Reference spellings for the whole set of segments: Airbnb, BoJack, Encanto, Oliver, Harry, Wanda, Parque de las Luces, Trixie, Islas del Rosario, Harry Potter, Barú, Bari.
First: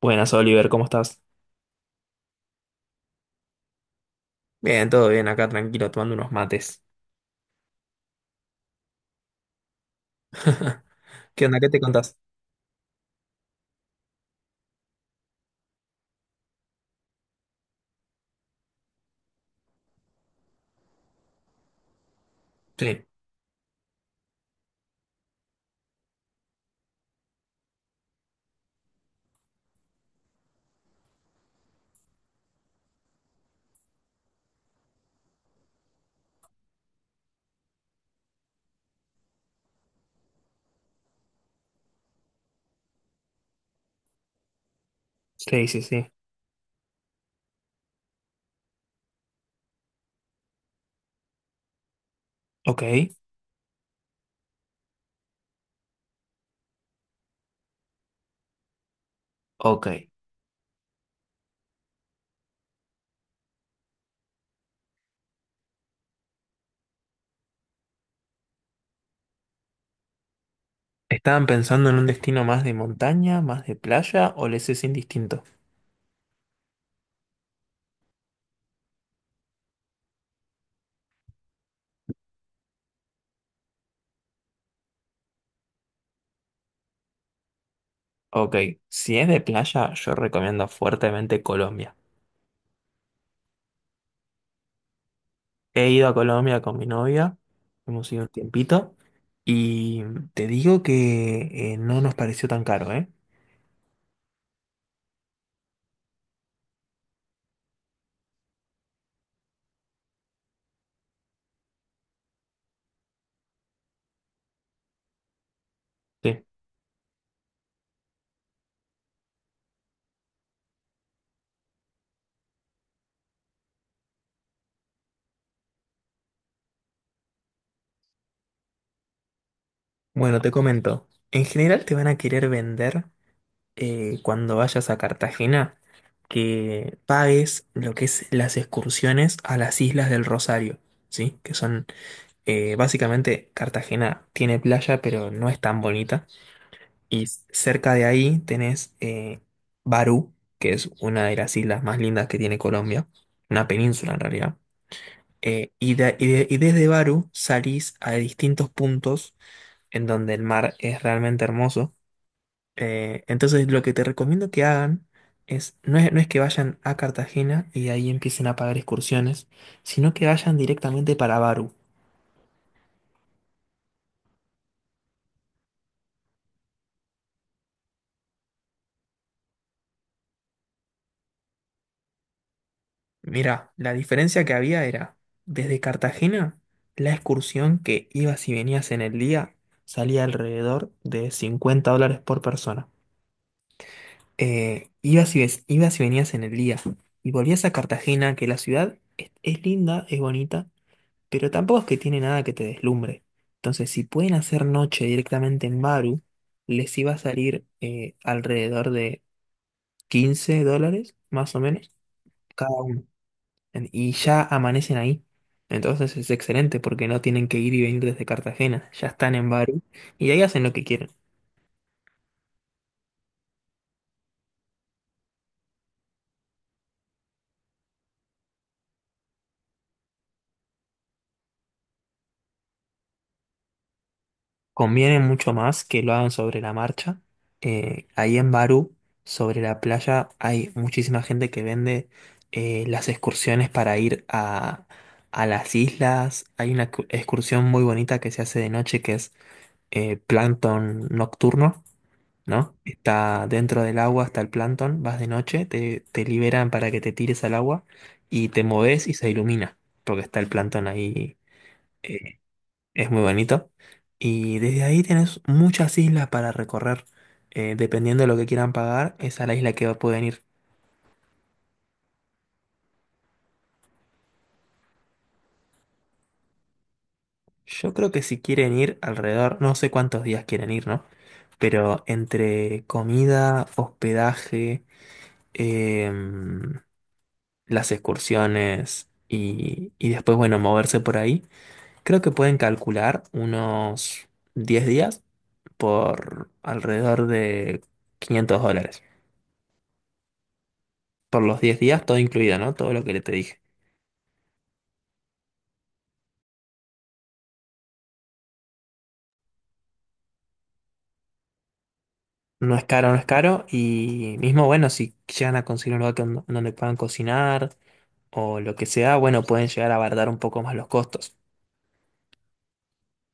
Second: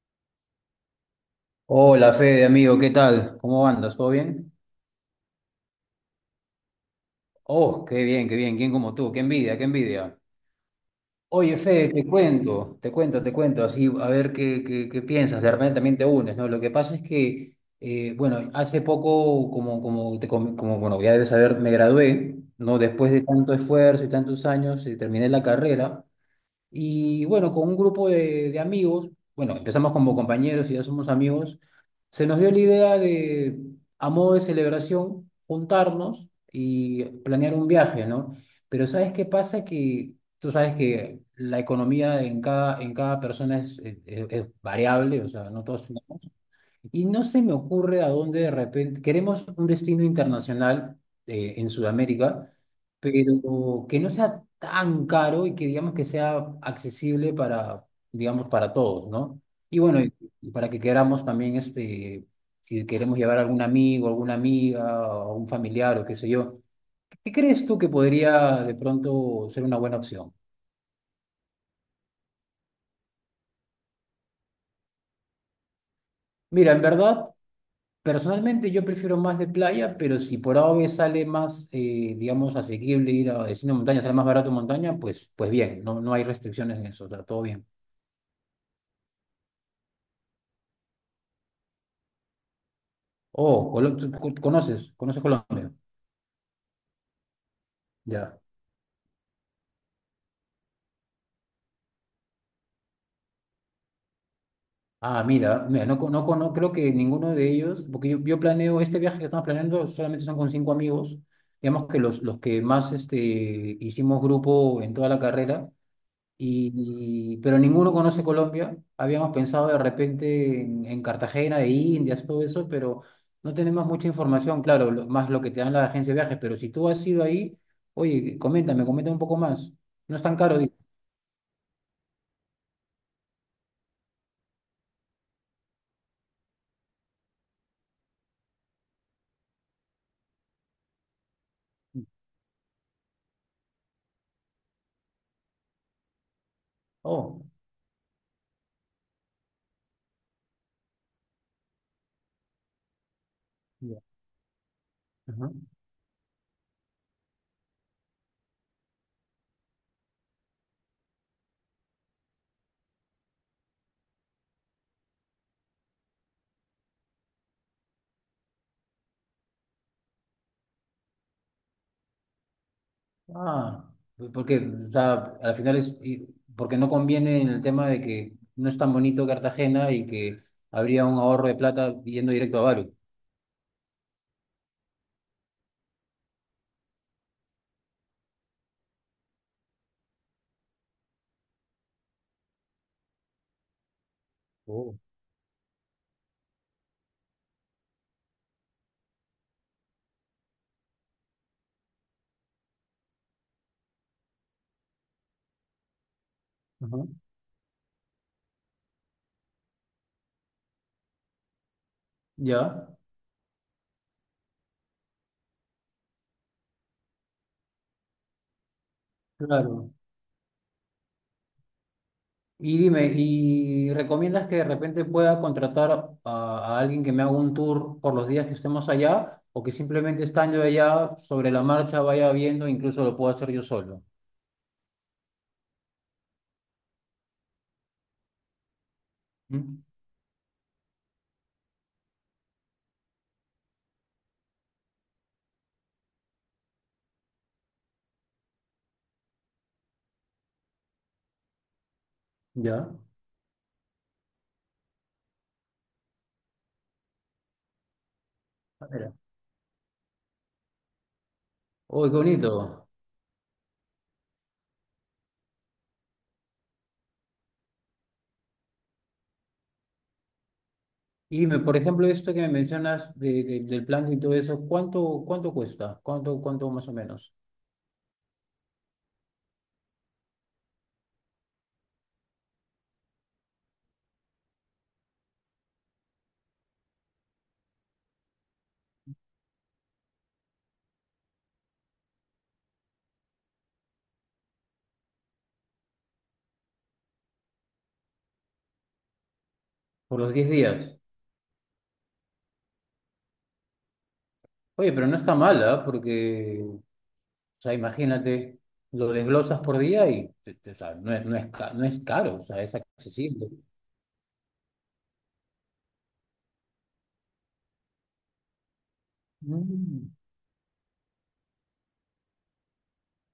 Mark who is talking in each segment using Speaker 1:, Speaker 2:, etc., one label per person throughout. Speaker 1: Buenas, Oliver, ¿cómo estás?
Speaker 2: Hola Fede, amigo, ¿qué tal? ¿Cómo andas? ¿Todo bien?
Speaker 1: Bien, todo bien, acá tranquilo, tomando unos mates.
Speaker 2: Oh, qué bien, ¿quién como tú? ¡Qué envidia, qué envidia!
Speaker 1: ¿Qué
Speaker 2: Oye
Speaker 1: onda? ¿Qué te
Speaker 2: Fede, te
Speaker 1: contás?
Speaker 2: cuento, te cuento, te cuento, así a ver qué piensas, de repente también te unes, ¿no? Lo que pasa es que, bueno, hace poco, como, bueno, ya debes saber, me gradué, ¿no?
Speaker 1: Sí.
Speaker 2: Después de tanto esfuerzo y tantos años, terminé la carrera. Y bueno, con un grupo de amigos, bueno, empezamos como compañeros y ya somos amigos, se nos dio la idea de, a modo de celebración, juntarnos y planear un viaje, ¿no? Pero ¿sabes qué pasa? Que tú sabes que la economía en cada persona es variable, o sea, no
Speaker 1: Sí, sí,
Speaker 2: todos...
Speaker 1: sí.
Speaker 2: Y no se me ocurre a dónde de repente, queremos un destino internacional en Sudamérica,
Speaker 1: Ok,
Speaker 2: pero que no sea tan caro y que digamos que sea accesible para, digamos, para todos, ¿no? Y
Speaker 1: ok.
Speaker 2: bueno, y para que queramos también, si queremos llevar a algún amigo, alguna amiga, o un familiar o qué sé yo, ¿qué crees tú que podría de pronto ser una buena opción?
Speaker 1: ¿Estaban pensando en un destino más de montaña, más de playa o les es indistinto?
Speaker 2: Mira, en verdad, personalmente yo prefiero más de playa, pero si por A o B sale más, digamos, asequible ir a destino de montaña, sale más barato montaña, pues bien, no, no hay restricciones en eso, o sea, todo bien.
Speaker 1: Ok, si es de playa, yo recomiendo fuertemente Colombia.
Speaker 2: Oh, ¿ conoces Colombia?
Speaker 1: He ido a Colombia con mi novia, hemos ido un
Speaker 2: Ya.
Speaker 1: tiempito, y te digo que no nos pareció tan caro, ¿eh?
Speaker 2: Ah, mira, mira, no, no, creo que ninguno de ellos, porque yo planeo, este viaje que estamos planeando solamente son con cinco amigos, digamos que los que más hicimos grupo en toda la carrera.
Speaker 1: Sí.
Speaker 2: Y, pero ninguno conoce Colombia. Habíamos pensado de repente en Cartagena de Indias, todo eso, pero no tenemos mucha información, claro, más lo que te dan las agencias de viajes. Pero si tú has ido ahí, oye, coméntame un poco más. No es tan
Speaker 1: Bueno, te
Speaker 2: caro, digo.
Speaker 1: comento. En general te van a querer vender cuando vayas a Cartagena que pagues lo que es las excursiones a las Islas del Rosario, ¿sí? Que son, básicamente, Cartagena tiene playa, pero no es tan bonita. Y
Speaker 2: Oh,
Speaker 1: cerca de ahí tenés Barú, que es una de las islas más lindas que tiene Colombia, una
Speaker 2: ya,
Speaker 1: península en realidad.
Speaker 2: ajá.
Speaker 1: Y, y desde Barú salís a distintos puntos en donde el mar es realmente hermoso. Entonces lo que te recomiendo que hagan es no es que vayan a Cartagena y de ahí empiecen a pagar excursiones, sino que vayan directamente para Baru.
Speaker 2: Ah, pues porque, o sea, al final porque no conviene en el tema de que no es tan bonito Cartagena y que habría un ahorro de plata yendo directo a Bari.
Speaker 1: Mira, la diferencia que había era, desde Cartagena, la excursión que ibas y venías en el día salía alrededor de $50 por persona.
Speaker 2: Oh,
Speaker 1: Ibas y venías en el día y volvías a Cartagena, que la ciudad es linda, es bonita, pero tampoco es que tiene nada que te deslumbre. Entonces, si pueden hacer noche directamente en Baru, les
Speaker 2: ajá.
Speaker 1: iba a salir alrededor de $15, más o menos, cada
Speaker 2: Ya,
Speaker 1: uno. Y ya amanecen ahí. Entonces es excelente porque no tienen que ir y venir desde Cartagena. Ya están en Baru
Speaker 2: claro.
Speaker 1: y ahí hacen lo que quieren.
Speaker 2: Y dime, ¿y recomiendas que de repente pueda contratar a alguien que me haga un tour por los días que estemos allá? ¿O que simplemente estando allá sobre la marcha vaya viendo, e incluso lo puedo hacer yo solo?
Speaker 1: Conviene mucho más que lo hagan sobre la marcha. Ahí en Barú, sobre la
Speaker 2: ¿Mm?
Speaker 1: playa, hay muchísima gente que vende las excursiones para ir a las islas. Hay una excursión muy bonita que se hace de noche que es plancton nocturno, ¿no?
Speaker 2: ¿Ya?
Speaker 1: Está dentro del agua, está el plancton, vas de noche, te liberan para que te tires al agua y te
Speaker 2: Ah,
Speaker 1: moves y
Speaker 2: mira.
Speaker 1: se ilumina, porque está el plancton ahí
Speaker 2: Uy, qué
Speaker 1: eh,
Speaker 2: bonito.
Speaker 1: es muy bonito. Y desde ahí tenés muchas islas para recorrer. Dependiendo de lo que quieran pagar, es a la isla que pueden ir.
Speaker 2: Y dime, por ejemplo, esto que me mencionas del plan y todo eso, ¿cuánto cuesta? ¿Cuánto más o menos?
Speaker 1: Yo creo que si quieren ir alrededor, no sé cuántos días quieren ir, ¿no? Pero entre comida, hospedaje, em, las excursiones y después, bueno, moverse por ahí, creo que pueden calcular unos 10 días por alrededor de 500 dólares.
Speaker 2: Por los 10 días.
Speaker 1: Por los 10 días, todo incluido, ¿no? Todo lo que le te dije.
Speaker 2: Oye, pero no está mal, ¿ah? Porque, o sea, imagínate, lo desglosas por día y o sea, no es, no es, no es caro, o sea, es
Speaker 1: No es caro, no es
Speaker 2: accesible.
Speaker 1: caro. Y mismo, bueno, si llegan a conseguir un lugar donde puedan cocinar o lo que sea, bueno, pueden llegar a
Speaker 2: Mm,
Speaker 1: abaratar un poco más los costos.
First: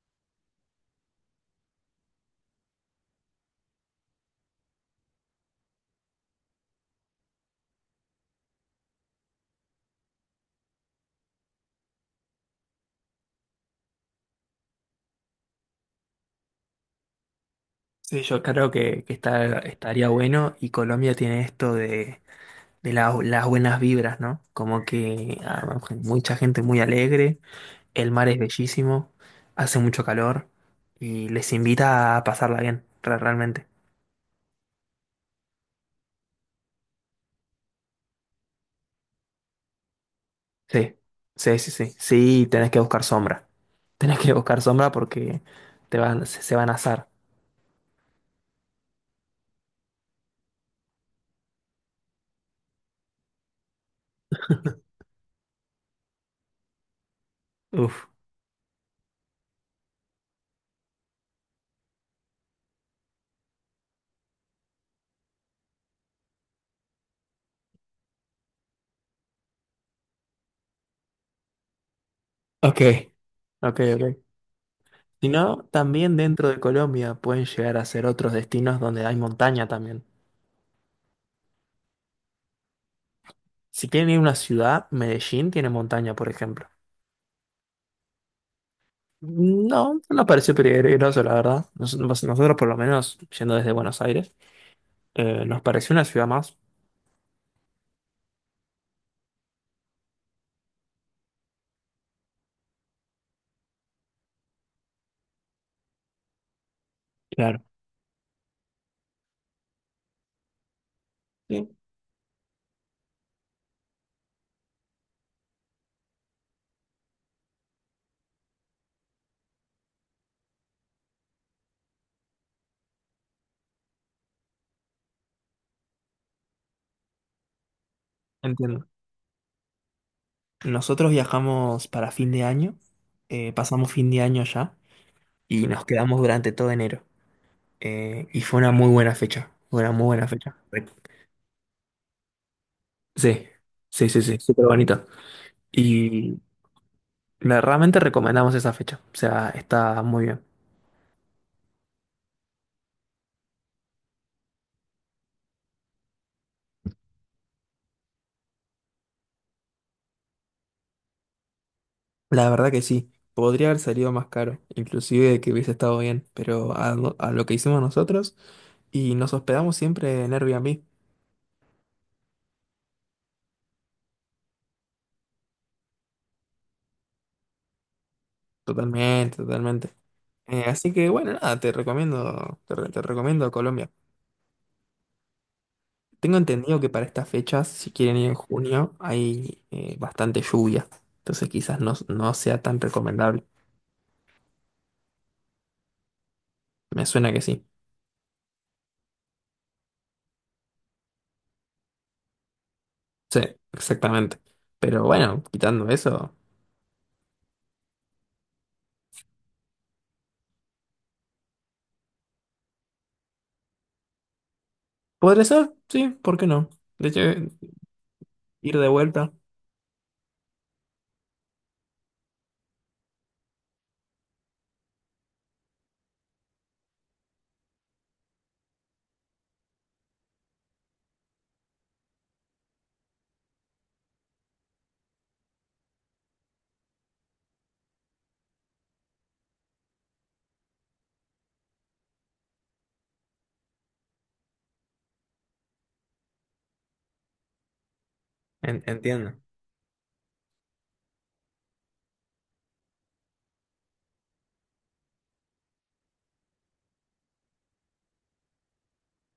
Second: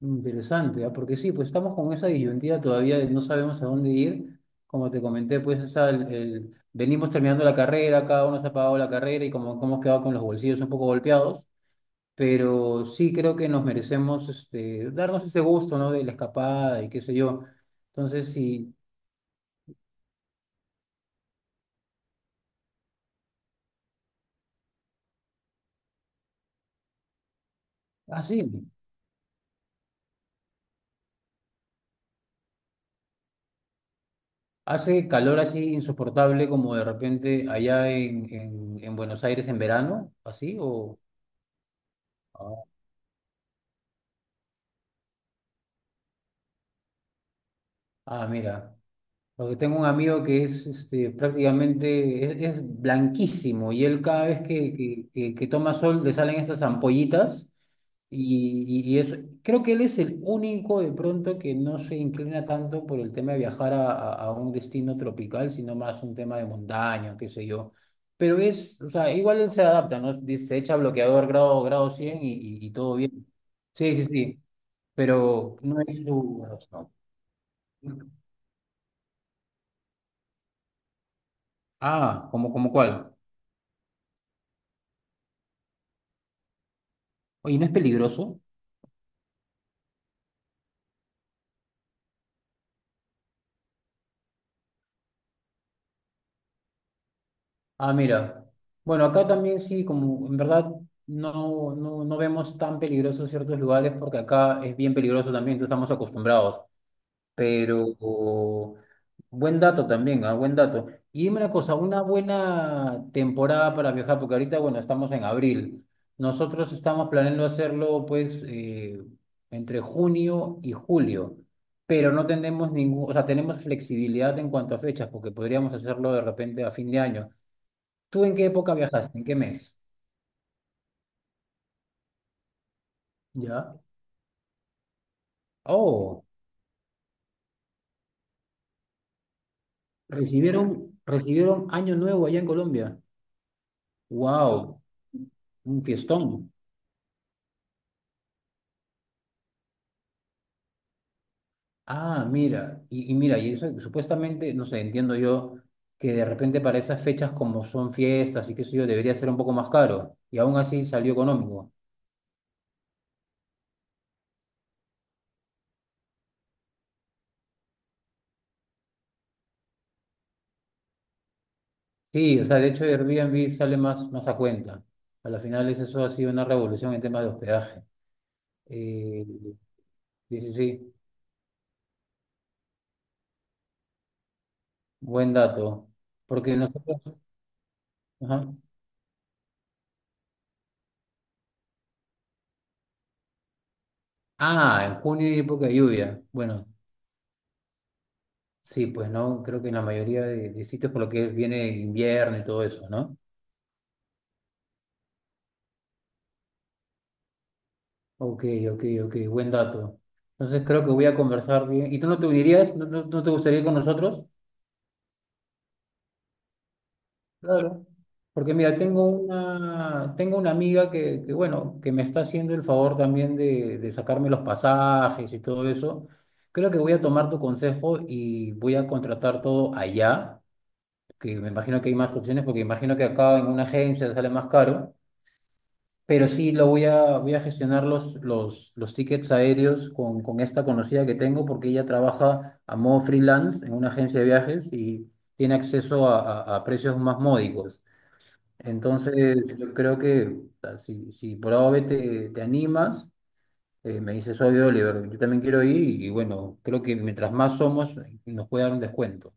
Speaker 2: interesante, ah, porque sí, pues estamos con esa disyuntiva todavía de no sabemos a dónde ir. Como te comenté, pues venimos terminando la carrera, cada uno se ha pagado la carrera y como hemos quedado con los bolsillos un poco golpeados. Pero sí creo que nos merecemos darnos ese gusto, ¿no? De la escapada y qué sé yo.
Speaker 1: Sí,
Speaker 2: Entonces,
Speaker 1: yo creo
Speaker 2: sí,
Speaker 1: que está, estaría bueno y Colombia tiene esto de, las buenas vibras, ¿no? Como que ah, mucha gente muy alegre, el mar es
Speaker 2: así.
Speaker 1: bellísimo, hace mucho calor y les invita a pasarla bien, realmente.
Speaker 2: Hace calor así insoportable como de repente allá en Buenos Aires en verano, así
Speaker 1: Sí,
Speaker 2: o...
Speaker 1: sí, sí, sí. Sí,
Speaker 2: Ah,
Speaker 1: tenés que buscar sombra. Tenés que buscar sombra porque se van a asar.
Speaker 2: ah, mira, porque tengo un amigo que es prácticamente, es blanquísimo y él cada vez que toma sol le salen estas ampollitas.
Speaker 1: Uf.
Speaker 2: Creo que él es el único de pronto que no se inclina tanto por el tema de viajar a un destino tropical, sino más un tema de montaña, qué sé yo. Pero o sea, igual él se adapta, ¿no? Dice, se echa bloqueador grado 100 y
Speaker 1: Ok,
Speaker 2: todo bien.
Speaker 1: ok,
Speaker 2: Sí, sí,
Speaker 1: ok.
Speaker 2: sí,
Speaker 1: Si
Speaker 2: pero
Speaker 1: no,
Speaker 2: no es
Speaker 1: también
Speaker 2: su...
Speaker 1: dentro de Colombia pueden llegar a ser
Speaker 2: no.
Speaker 1: otros destinos donde hay montaña también.
Speaker 2: Ah, ¿como cuál?
Speaker 1: Si quieren ir a una ciudad, Medellín tiene montaña, por ejemplo.
Speaker 2: Oye, ¿no es peligroso?
Speaker 1: No, no nos pareció peligroso, la verdad. Nosotros, por lo menos, yendo desde Buenos Aires, nos pareció una ciudad más.
Speaker 2: Ah, mira. Bueno, acá también sí, como en verdad no, no, no vemos tan peligrosos ciertos lugares porque acá es bien peligroso también, entonces estamos acostumbrados.
Speaker 1: Claro.
Speaker 2: Pero buen dato también, ah, buen dato. Y dime una
Speaker 1: Sí,
Speaker 2: cosa, una buena temporada para viajar, porque ahorita, bueno, estamos en abril. Nosotros estamos planeando hacerlo pues entre junio y julio, pero no tenemos ningún, o sea, tenemos flexibilidad en cuanto a fechas, porque podríamos hacerlo de repente a fin de año. ¿Tú en qué época
Speaker 1: entiendo.
Speaker 2: viajaste? ¿En qué mes?
Speaker 1: Nosotros viajamos para fin de año,
Speaker 2: ¿Ya?
Speaker 1: pasamos fin de año allá y nos quedamos
Speaker 2: Oh,
Speaker 1: durante todo enero. Y fue una muy buena fecha, fue una muy buena fecha. Re-
Speaker 2: recibieron Año Nuevo allá en Colombia.
Speaker 1: Sí, sí, sí, sí, súper
Speaker 2: ¡Wow!
Speaker 1: bonito.
Speaker 2: Un
Speaker 1: Y
Speaker 2: fiestón.
Speaker 1: realmente recomendamos esa fecha, o sea, está muy bien.
Speaker 2: Ah, mira, y mira, y eso supuestamente, no sé, entiendo yo que de repente para esas fechas como son fiestas y qué sé yo, debería ser un poco más caro y aún así salió económico.
Speaker 1: La verdad que sí, podría haber salido más caro, inclusive que hubiese estado bien, pero a lo que hicimos nosotros y nos hospedamos siempre en Airbnb,
Speaker 2: Sí, o sea, de hecho Airbnb sale más a cuenta. A la final eso ha sido una revolución en temas de hospedaje. Eh,
Speaker 1: totalmente, totalmente.
Speaker 2: sí, sí,
Speaker 1: Así
Speaker 2: sí,
Speaker 1: que bueno, nada, te recomiendo, te recomiendo Colombia.
Speaker 2: buen dato.
Speaker 1: Tengo
Speaker 2: Porque
Speaker 1: entendido que
Speaker 2: nosotros,
Speaker 1: para estas fechas, si quieren ir en
Speaker 2: ajá.
Speaker 1: junio, hay bastante lluvia. Entonces quizás no sea tan recomendable.
Speaker 2: Ah, en junio hay época de lluvia. Bueno,
Speaker 1: Me suena que sí.
Speaker 2: sí, pues no, creo que en la mayoría de sitios por lo que viene invierno y todo eso, ¿no?
Speaker 1: Sí, exactamente. Pero bueno, quitando eso,
Speaker 2: Ok, ok, ok, buen dato. Entonces creo que voy a conversar bien. ¿Y tú no te unirías? ¿No, no te gustaría ir con nosotros?
Speaker 1: podría ser, sí, ¿por qué no? De hecho,
Speaker 2: Claro. Porque mira,
Speaker 1: ir de
Speaker 2: tengo
Speaker 1: vuelta.
Speaker 2: una, tengo una amiga que, bueno, que me está haciendo el favor también de sacarme los pasajes y todo eso. Creo que voy a tomar tu consejo y voy a contratar todo allá que me imagino que hay más opciones, porque imagino que acá en una agencia sale más caro, pero sí lo voy a gestionar los tickets aéreos con esta conocida que tengo, porque ella trabaja a modo freelance en una agencia de viajes y tiene acceso a precios más módicos.
Speaker 1: En- entiendo,
Speaker 2: Entonces, yo creo que o sea, si por A o B te animas, me dices, oye, Oliver, yo también quiero ir y bueno, creo que mientras más somos, nos puede dar un descuento.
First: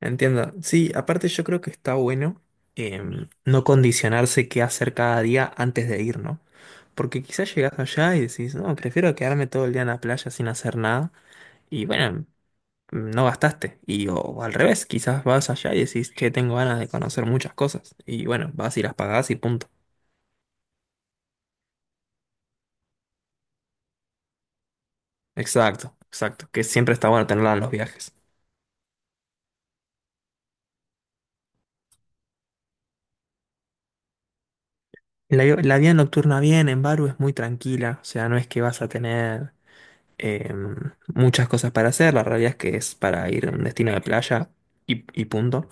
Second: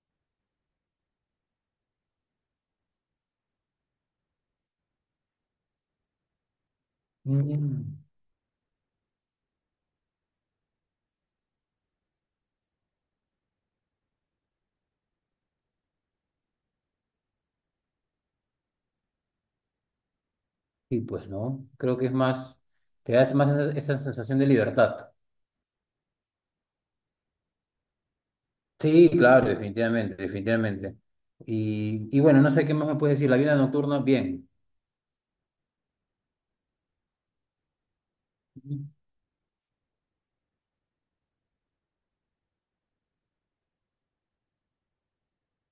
Speaker 1: Entiendo. Sí, aparte yo creo que está bueno no condicionarse qué hacer cada día antes de ir, ¿no? Porque quizás llegás
Speaker 2: Mm.
Speaker 1: allá y decís, no, prefiero quedarme todo el día en la playa sin hacer nada. Y bueno, no gastaste. Y o al revés, quizás vas allá y decís, che, tengo ganas de conocer muchas cosas. Y bueno, vas y las pagás y punto.
Speaker 2: Y pues no, creo que es más, te da más esa sensación de libertad.
Speaker 1: Exacto, exacto. Que siempre está bueno tenerla en los viajes.
Speaker 2: Sí, claro, definitivamente, definitivamente. Y bueno, no sé qué más me puedes decir. La vida nocturna, bien.
Speaker 1: La vida nocturna bien en Baru es muy tranquila, o sea, no es que vas a
Speaker 2: Ujú.
Speaker 1: tener eh, muchas cosas para hacer, la realidad es que es para ir a un destino de playa y punto.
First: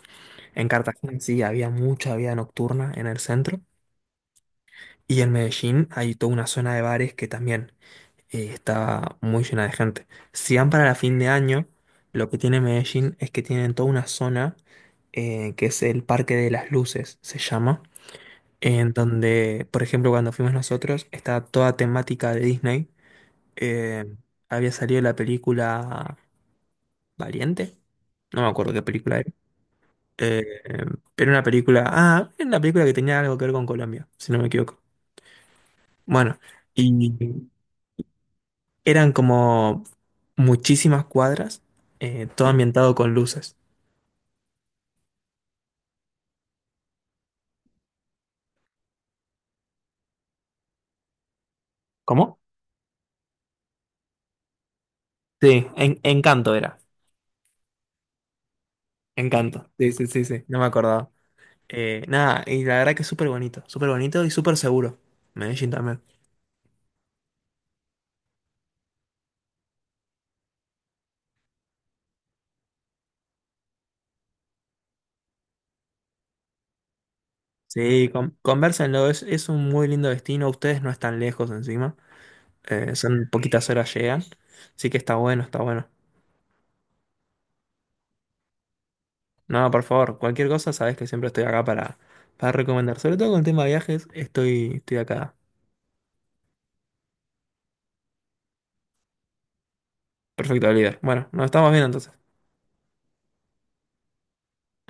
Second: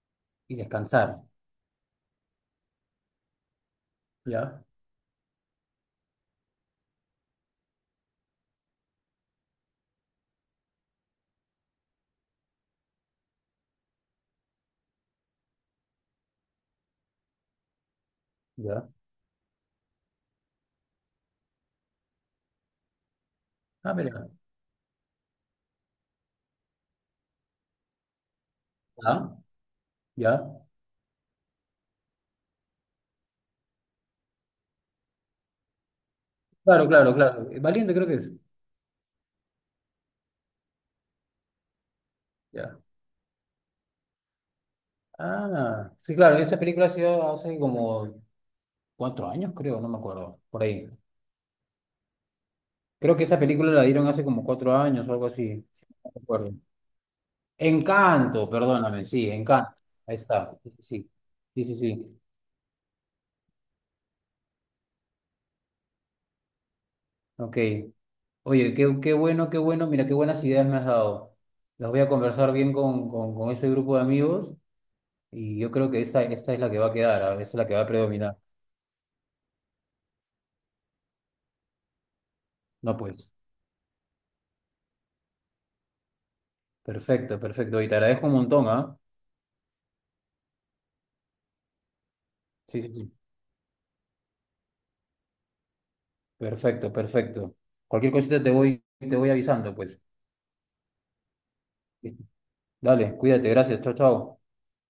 Speaker 2: Y
Speaker 1: En Cartagena
Speaker 2: descansar.
Speaker 1: sí había mucha vida nocturna en el centro
Speaker 2: Ya,
Speaker 1: y en Medellín hay toda una zona de bares que también y estaba muy llena de gente. Si van para la fin de año, lo que tiene Medellín es que tienen toda una zona que es el Parque de las Luces, se llama,
Speaker 2: ya.
Speaker 1: en donde, por ejemplo, cuando fuimos nosotros, estaba toda temática de Disney.
Speaker 2: Ah,
Speaker 1: Eh,
Speaker 2: mira.
Speaker 1: había salido la película Valiente, no me acuerdo qué película era.
Speaker 2: Ya, ya.
Speaker 1: Eh, pero una película, ah, era una película que tenía algo que ver con Colombia, si no me equivoco. Bueno,
Speaker 2: Claro,
Speaker 1: y
Speaker 2: claro, claro. Valiente creo que es.
Speaker 1: eran como muchísimas cuadras, todo
Speaker 2: Ya.
Speaker 1: ambientado con luces.
Speaker 2: Ah, sí, claro. Esa película ha sido hace como 4 años, creo, no me acuerdo. Por ahí.
Speaker 1: ¿Cómo?
Speaker 2: Creo que esa película la dieron hace como 4 años o algo
Speaker 1: Sí,
Speaker 2: así. Sí,
Speaker 1: en,
Speaker 2: no me acuerdo.
Speaker 1: Encanto era.
Speaker 2: Encanto, perdóname, sí,
Speaker 1: Encanto.
Speaker 2: Encanto.
Speaker 1: Sí, sí,
Speaker 2: Ahí
Speaker 1: sí, sí.
Speaker 2: está.
Speaker 1: No me
Speaker 2: Sí,
Speaker 1: acordaba.
Speaker 2: sí, sí, sí.
Speaker 1: Nada, y la verdad que es súper bonito. Súper bonito y súper seguro. Medellín también.
Speaker 2: Ok. Oye, qué bueno, qué bueno. Mira, qué buenas ideas me has dado. Las voy a conversar bien con ese grupo de amigos y yo creo que esta es la que va a quedar, ah, esta es la que va a
Speaker 1: Sí, con,
Speaker 2: predominar.
Speaker 1: convérsenlo. Es un muy lindo destino. Ustedes no están lejos encima.
Speaker 2: No, pues.
Speaker 1: Son poquitas horas llegan. Así que está bueno, está bueno.
Speaker 2: Perfecto, perfecto. Y te agradezco un montón, ¿ah?
Speaker 1: No, por favor, cualquier cosa, sabes que siempre estoy acá para
Speaker 2: Sí, sí,
Speaker 1: recomendar.
Speaker 2: sí.
Speaker 1: Sobre todo con el tema de viajes, estoy, estoy acá.
Speaker 2: Perfecto, perfecto. Cualquier cosita te voy avisando, pues.
Speaker 1: Perfecto, líder. Bueno, nos estamos viendo entonces.
Speaker 2: Dale, cuídate, gracias. Chao, chao.